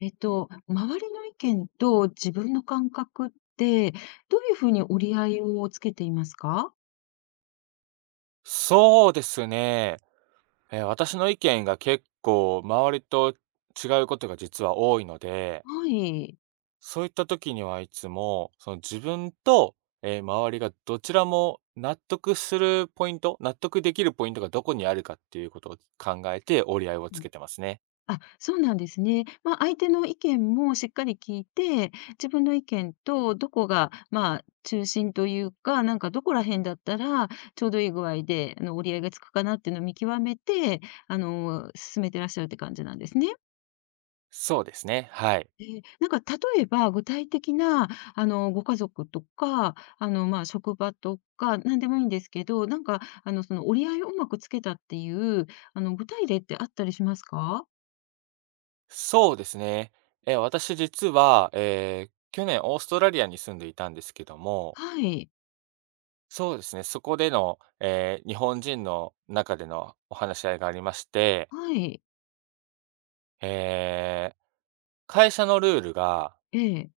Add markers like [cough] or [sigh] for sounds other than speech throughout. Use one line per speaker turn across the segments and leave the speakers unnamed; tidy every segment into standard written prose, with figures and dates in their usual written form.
周りの意見と自分の感覚って、どういうふうに折り合いをつけていますか？
そうですね。私の意見が結構周りと違うことが実は多いので、
はい。
そういった時にはいつも、その自分と、周りがどちらも納得できるポイントがどこにあるかっていうことを考えて折り合いを
う
つ
ん。
けてますね。
あ、そうなんですね。まあ、相手の意見もしっかり聞いて、自分の意見とどこが、まあ、中心というか、なんかどこら辺だったらちょうどいい具合で、折り合いがつくかなっていうのを見極めて、進めてらっしゃるって感じなんですね？
そうですね、はい。
ええ、なんか例えば、具体的な、ご家族とか、まあ、職場とか、なんでもいいんですけど、なんか、その折り合いをうまくつけたっていう、具体例ってあったりしますか？
そうですね。私実は、去年オーストラリアに住んでいたんですけども、
はい。
そうですね、そこでの、日本人の中でのお話し合いがありまして、
はい。
えー会社のルールが、
ええ。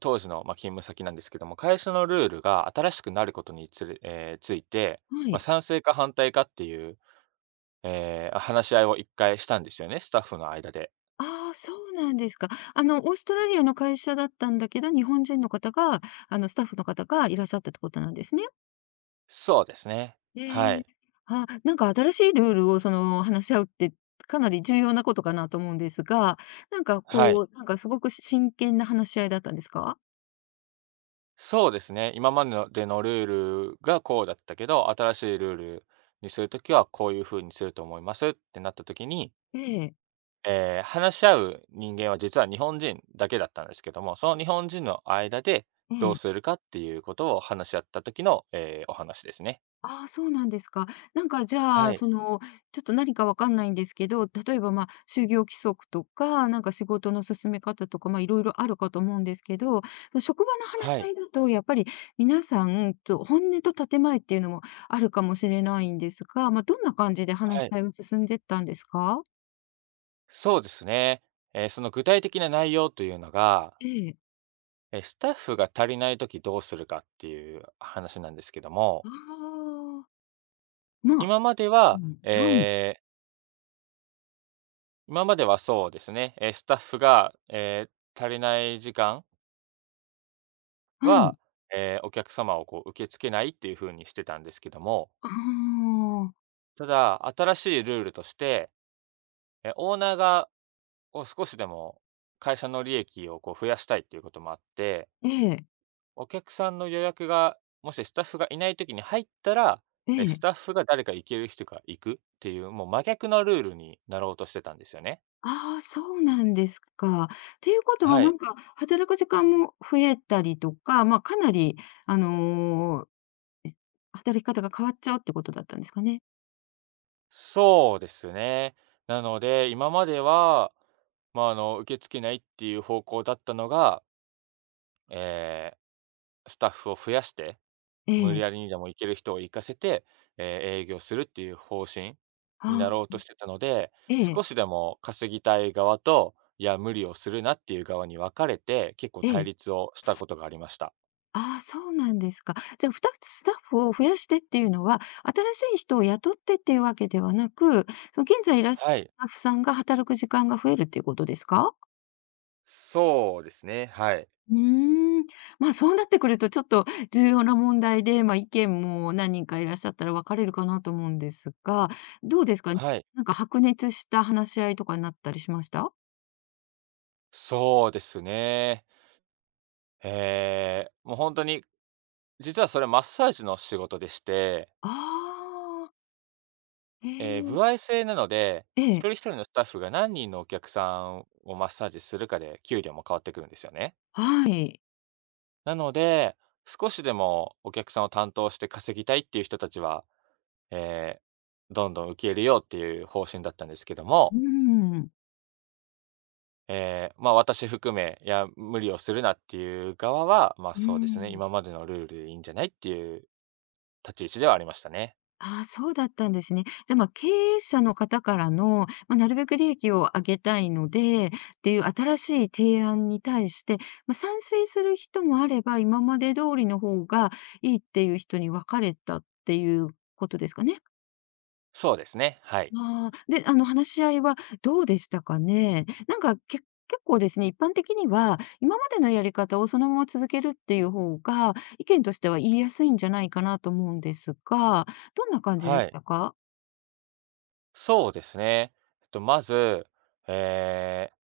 当時の、まあ、勤務先なんですけども、会社のルールが新しくなることにつれついて、
は
まあ、
い。
賛成か反対かっていう、話し合いを一回したんですよね、スタッフの間で。
ああ、そうなんですか。オーストラリアの会社だったんだけど、日本人の方が、スタッフの方がいらっしゃったってことなんですね。
そうですね。は
ええ。
い。
あ、なんか新しいルールをその話し合うって、かなり重要なことかなと思うんですが、なんか
はい。
こう、なんかすごく真剣な話し合いだったんですか？
そうですね、今までのルールがこうだったけど、新しいルールにするときはこういうふうにすると思いますってなったときに
ええ、
話し合う人間は実は日本人だけだったんですけども、その日本人の間で
え
どうす
え。
るかっていうことを話し合った時の、お話ですね。
ああ、そうなんですか。なんかじゃ
は
あ、
い、
その、ちょっと何かわかんないんですけど、例えば、まあ、就業規則とか、なんか仕事の進め方とか、まあ、いろいろあるかと思うんですけど、職場の話し
は
合
い、
いだとやっぱり皆さんと本音と建前っていうのもあるかもしれないんですが、まあ、どんな感じで
は
話し
い。
合いを進んでったんですか？
そうですね。その具体的な内容というのが、
ええ。
スタッフが足りない時どうするかっていう話なんですけども、
ああ、まあ
今まで
う
は、
ん、はい、
えー今まではそうですね、スタッフが、足りない時間
はい。
は、お客様をこう受け付けないっていう風にしてたんですけども、
ああ、
ただ、新しいルールとして、オーナーがこう少しでも会社の利益をこう増やしたいっていうこともあって、
ええ、
お客さんの予約が、もしスタッフがいない時に入ったら、
え
ス
え。
タッフが誰か行ける人が行くっていう、もう真逆のルールになろうとしてたんですよね。
ああ、そうなんですか。っていうことは
は
な
い。
んか、働く時間も増えたりとか、まあ、かなりあの、働き方が変わっちゃうってことだったんですかね？
そうですね。なので、今までは、まあ、あの、受け付けないっていう方向だったのが、ええ、スタッフを増やして
え
無理
え。
やりにでも行ける人を行かせて、営業するっていう方針にな
あ
ろう
あ、
としてたので、
え
少
え、
しでも稼ぎたい側と、いや、無理をするなっていう側に分かれて、結構
え
対
え。
立をしたことがありました。
ああ、そうなんですか。じゃあ、ふたつスタッフを増やしてっていうのは、新しい人を雇ってっていうわけではなく、その現在いらっし
はい。
ゃるスタッフさんが働く時間が増えるっていうことですか？
そうですね、はい。
うーん。まあ、そうなってくるとちょっと重要な問題で、ま、意見も何人かいらっしゃったら分かれるかなと思うんですが、どうですか？
はい、
なんか白熱した話し合いとかになったりしました？
そうですね。ええ、もう本当に、実はそれマッサージの仕事でして、
ああー、へ
ええ、
え。
歩合制なので、
え
一
え。
人一人のスタッフが何人のお客さんをマッサージするかで、給料も変わってくるんですよね。
はい。
なので、少しでもお客さんを担当して稼ぎたいっていう人たちは、えどんどん受け入れようっていう方針だったんですけど
う
も、
ーん。
ええ、ま、私含め、いや、無理をするなっていう側は、ま、
うー
そうですね、
ん。
今までのルールでいいんじゃないっていう立ち位置ではありましたね。
ああ、そうだったんですね。じゃあ、まあ、経営者の方からの、まあ、なるべく利益を上げたいのでっていう新しい提案に対して、まあ、賛成する人もあれば、今まで通りの方がいいっていう人に分かれたっていうことですかね。
そうですね、はい。
ああ、で、話し合いはどうでしたかね？なんか、結構ですね、一般的には、今までのやり方をそのまま続けるっていう方が、意見としては言いやすいんじゃないかなと思うんですが、どんな感じで
は
し
い。
たか？
そうですね。まず、ええ、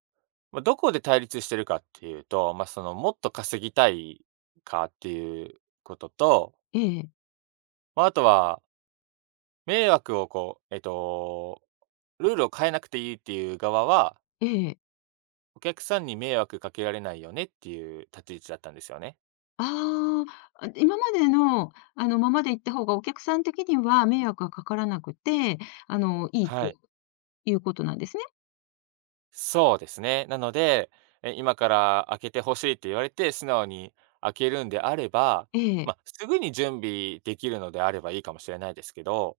ま、どこで対立してるかっていうと、ま、その、もっと稼ぎたいかっていうことと、
ええ。
まあ、あとは迷惑をこう、ルールを変えなくていいっていう側は、
ええ。
お客さんに迷惑かけられないよねっていう立ち位置だったんですよね。
ああ、あ、今までの、ままで行った方がお客さん的には迷惑がかからなくて、いいと
はい。
いうことなんですね。
そうですね。なので、今から開けてほしいって言われて、素直に開けるんであれば、
ええ。
まあ、すぐに準備できるのであればいいかもしれないですけど、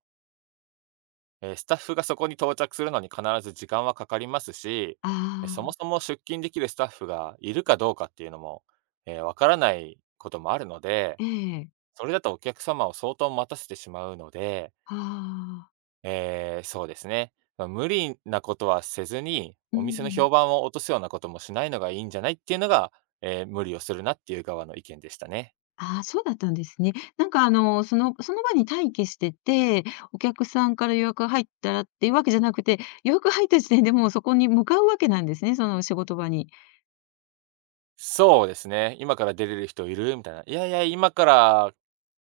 スタッフがそこに到着するのに必ず時間はかかりますし、
あ
そも
あ、
そも出勤できるスタッフがいるかどうかっていうのも、わからないこともあるので
ええ。
それだとお客様を相当待たせてしまうので、
ああ、
そうですね。ま、無理なことはせずに、
う
お店の
ん。
評判を落とすようなこともしないのがいいんじゃないっていうのが、無理をするなっていう側の意見でしたね。
ああ、そうだったんですね。なんか、その場に待機してて、お客さんから予約が入ったらっていうわけじゃなくて、予約が入った時点でもうそこに向かうわけなんですね、その仕事場に。
そうですね。今から出れる人いる？みたいな。いやいや、今から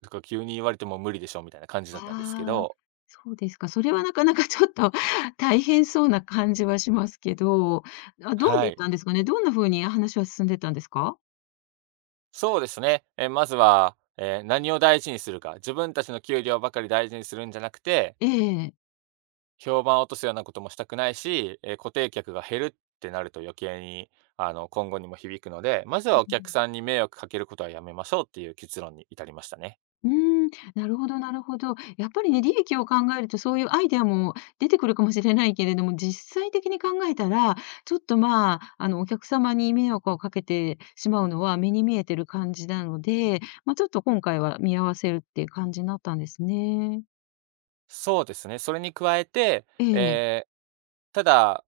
とか急に言われても無理でしょみたいな感じだったんですけ
ああ、
ど、
そうですか。それはなかなかちょっと [laughs] 大変そうな感じはしますけど、あ、どう
は
だっ
い。
たんですかね。どんな風に話は進んでったんですか？
そうですね。まずは、何を大事にするか、自分たちの給料ばかり大事にするんじゃなくて
ええ
評判を落とすようなこともしたくないし、固定客が減るってなると余計に、あの、今後にも響くので、まず
う
はお客
ん。
さんに迷惑かけることはやめましょうっていう結論に至りましたね。
うーん、なるほどなるほど。やっぱりね、利益を考えるとそういうアイデアも出てくるかもしれないけれども、実際的に考えたら、ちょっと、まあ、お客様に迷惑をかけてしまうのは目に見えてる感じなので、まあ、ちょっと今回は見合わせるっていう感じになったんですね。
そうですね、それに加えて、
ええ、
えーただ、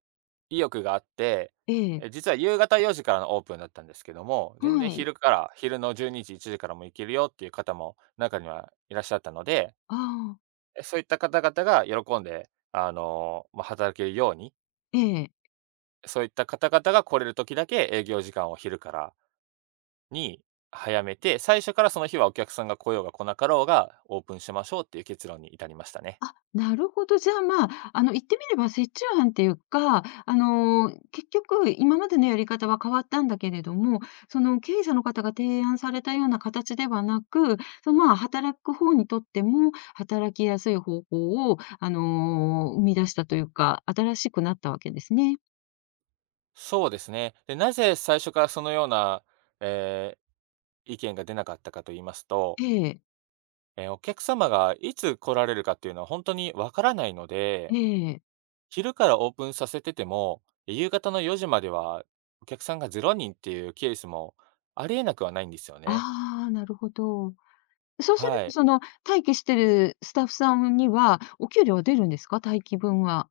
意欲があって、
ええ。
実は夕方4時からのオープンだったんですけども、全然
はい。
昼から昼の12時、1時からも行けるよっていう方も中にはいらっしゃったので、
ああ、
そういった方々が喜んで、あの、ま、働けるように
ええ。
そういった方々が来れる時だけ営業時間を昼からに早めて、最初からその日はお客さんが来ようが来なかろうがオープンしましょうっていう結論に至りましたね。
なるほど。じゃあ、まあ、言ってみれば折衷案っていうか、結局今までのやり方は変わったんだけれども、その経営者の方が提案されたような形ではなく、その、まあ、働く方にとっても働きやすい方法を、生み出したというか、新しくなったわけですね。
そうですね。で、なぜ最初からそのような、えー意見が出なかったかと言いますと、
ええ、
お客様がいつ来られるかっていうのは本当にわからないので、
ええ。
昼からオープンさせてても、夕方の4時まではお客さんがゼロ人っていうケースもありえなくはないんですよね。
ああ、なるほど。そうする
は
と、
い。
その、待機してるスタッフさんには、お給料は出るんですか？待機分は。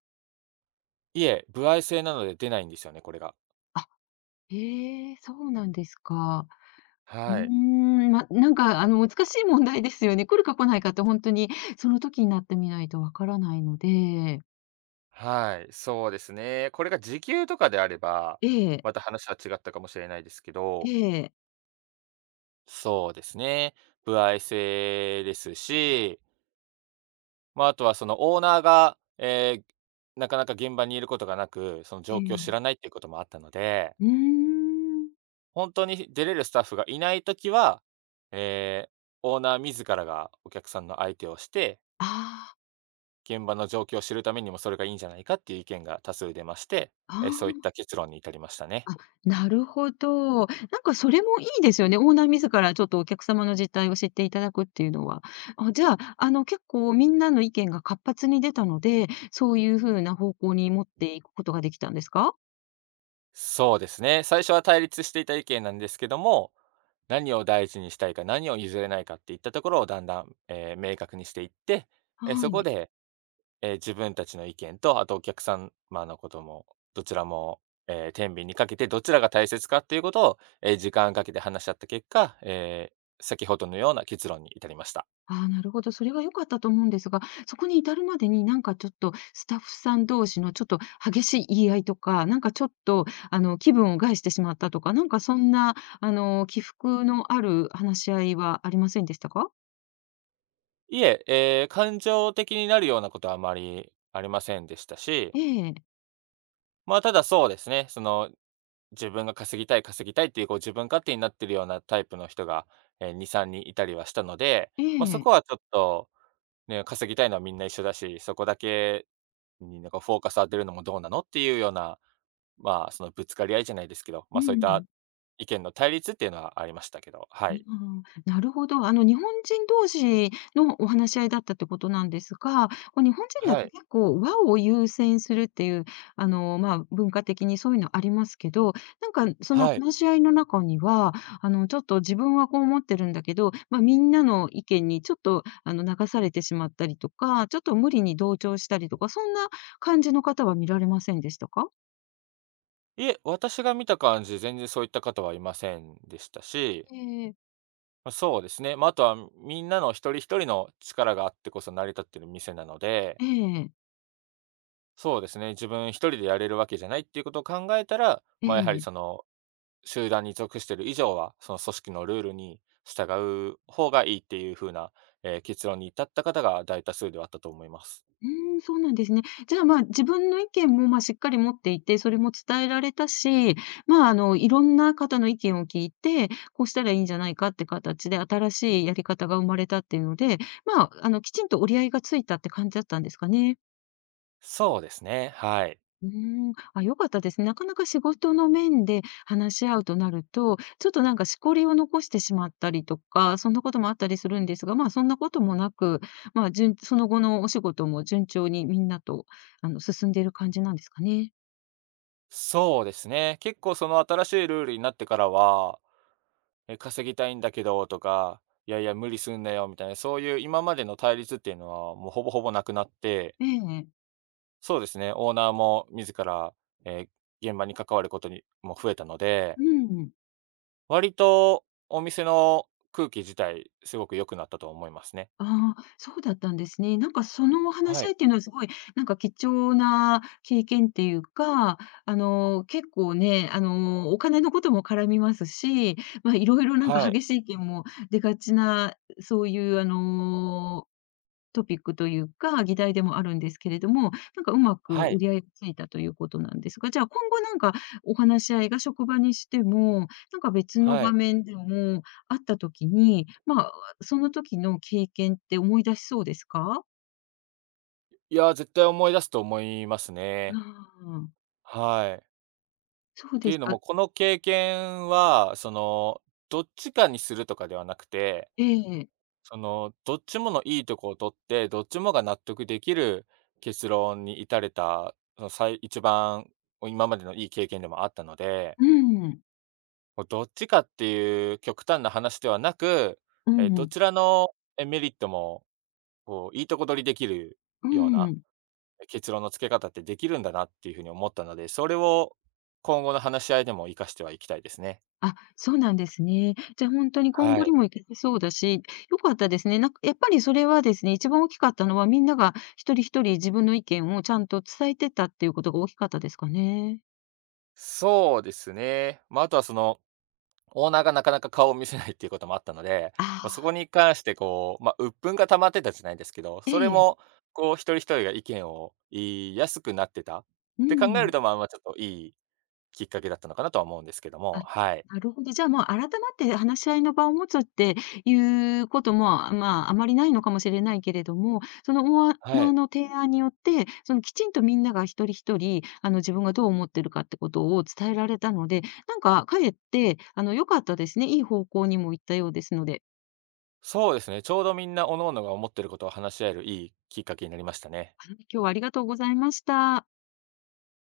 いえ、歩合制なので出ないんですよね、これが。
あ、へえ、そうなんですか。うー
はい。
ん、ま、なんか、難しい問題ですよね。来るか来ないかって本当に、その時になってみないとわからないので。
はい。そうですね。これが時給とかであれば、
ええ、
また話は違ったかもしれないですけ
え
ど。
え。
そうですね。歩合制ですし、まあ、あとはそのオーナーが、なかなか現場にいることがなく、その
え
状況を
え。
知らないっていうこともあったので、
うーん。
本当に出れるスタッフがいないときは、えーオーナー自らがお客さんの相手をして
あ
現場の状況を知るためにもそれがいいんじゃないかっていう意見が多数出まして、
あ、
そういっ
あ
た結論に至りましたね。
あ、あ、なるほど。なんかそれもいいですよね。オーナー自らちょっとお客様の実態を知っていただくっていうのは。あ、じゃあ、結構みんなの意見が活発に出たので、そういう風な方向に持っていくことができたんですか？
そうですね。最初は対立していた意見なんですけども、何を大事にしたいか、何を譲れないかっていったところをだんだん、明確にしていって、
は
そこ
い。
で、自分たちの意見と、あとお客様のことも、どちらも、天秤にかけてどちらが大切かっていうことを、時間かけて話し合った結果、先ほどのような結論に至りました。
ああ、なるほど。それは良かったと思うんですが、そこに至るまでになんかちょっとスタッフさん同士のちょっと激しい言い合いとか、なんかちょっと気分を害してしまったとか、なんかそんな起伏のある話し合いはありませんでしたか？
いえ、感情的になるようなことはあまりありませんでしたし、
ええ、
まあ、ただそうですね、その、自分が稼ぎたい稼ぎたいっていうこう自分勝手になってるようなタイプの人が、2、3人いたりはしたので、
え
まあ、そ
え、
こはちょっと、ね、稼ぎたいのはみんな一緒だし、そこだけになんかフォーカス当てるのもどうなのっていうような、まあ、そのぶつかり合いじゃないですけど、
う
まあ、そういっ
んう
た
ん。
意見の対立っていうのはありましたけど、は
う
い。
ん、なるほど。日本人同士のお話し合いだったってことなんですが、こう日本人だ
は
と
い。
結構和を優先するっていう、まあ、文化的にそういうのありますけど、なんかその
はい。
話し合いの中には、ちょっと自分はこう思ってるんだけど、まあ、みんなの意見にちょっと、流されてしまったりとか、ちょっと無理に同調したりとか、そんな感じの方は見られませんでしたか？
いえ、私が見た感じ、全然そういった方はいませんでしたし、
ええ。
ま、そうですね、まあ、あとはみんなの一人一人の力があってこそ成り立ってる店なので、
ええ、
そうですね、自分一人でやれるわけじゃないっていうことを考えたら、
え
まあ、やはり
え。
その、集団に属してる以上は、その組織のルールに従う方がいいっていう風な、結論に至った方が大多数ではあったと思います。
うーん、そうなんですね。じゃあ、まあ、自分の意見も、まあ、しっかり持っていて、それも伝えられたし、まあ、いろんな方の意見を聞いて、こうしたらいいんじゃないかって形で、新しいやり方が生まれたっていうので、まあ、きちんと折り合いがついたって感じだったんですかね？
そうですね、はい。
うーん、あ、良かったですね。なかなか仕事の面で話し合うとなると、ちょっとなんかしこりを残してしまったりとか、そんなこともあったりするんですが、まあ、そんなこともなく、まあ、その後のお仕事も順調にみんなと、進んでいる感じなんですかね。
そうですね、結構その新しいルールになってからは稼ぎたいんだけどとか、いやいや無理すんなよみたいな、そういう今までの対立っていうのはもうほぼほぼなくなって、
ええ。
そうですね、オーナーも自ら、え、現場に関わることにも増えたので、
うん。
割とお店の空気自体すごく良くなったと思いますね。
ああ、そうだったんですね。なんかそのお話
は
し合
い。
いっていうのはすごい、なんか貴重な経験っていうか、結構ね、お金のことも絡みますし、まあ、いろいろなんか
はい。
激しい意見も出がちな、そういうトピックというか、議題でもあるんですけれども、なんかうま
は
く折
い。
り合いがついたということなんですが、じゃあ今後なんかお話し合いが職場にしても、なんか別の
は
場
い。
面でもあった時に、まあ、その時の経験って思い出しそうですか？
いやー、絶対思い出すと思います
あ
ね。
あ、
はい。
そう
って
で
い
す
うの
か。
も、この経験は、その、どっちかにするとかではなくて
ええ。
その、どっちものいいとこを取って、どっちもが納得できる結論に至れた、その、一番今までのいい経験でもあったので、
うん。
こうどっちかっていう極端な話ではなく、
う
ど
ん。
ちらの、メリットも、こう、いいとこ取りできる
う
ような、
ん。
結論の付け方ってできるんだなっていうふうに思ったので、それを今後の話し合いでも活かしてはいきたいですね。
あ、そうなんですね。じゃ、あ本当に今
は
後に
い。
も行けそうだし、良かったですね。なんかやっぱりそれはですね、一番大きかったのは、みんなが一人一人自分の意見をちゃんと伝えてたっていうことが大きかったですかね。
そうですね。まあ、あとはそのオーナーがなかなか顔を見せないっていうこともあったので、
あ
まあ、そこ
あ、
に関してこう、ま、鬱憤が溜まってたじゃないですけど、
え
それ
え、
もこう一人一人が意見を言いやすくなってたっ
う
て考え
ん。
ると、まあ、ま、ちょっといいきっかけだったのかなとは思うんですけど
あ、
も、はい。
なるほど。じゃあ、もう改まって話し合いの場を持つっていうことも、あ、まあ、あまりないのかもしれないけれども、そのオー
は
ナー
い。
の提案によって、そのきちんとみんなが一人一人、自分がどう思ってるかってことを伝えられたので、なんかかえって、良かったですね。いい方向にも行ったようですので。
そうですね、ちょうどみんな各々が思ってることを話し合えるいいきっかけになりましたね。
はい、今日はありがとうございました。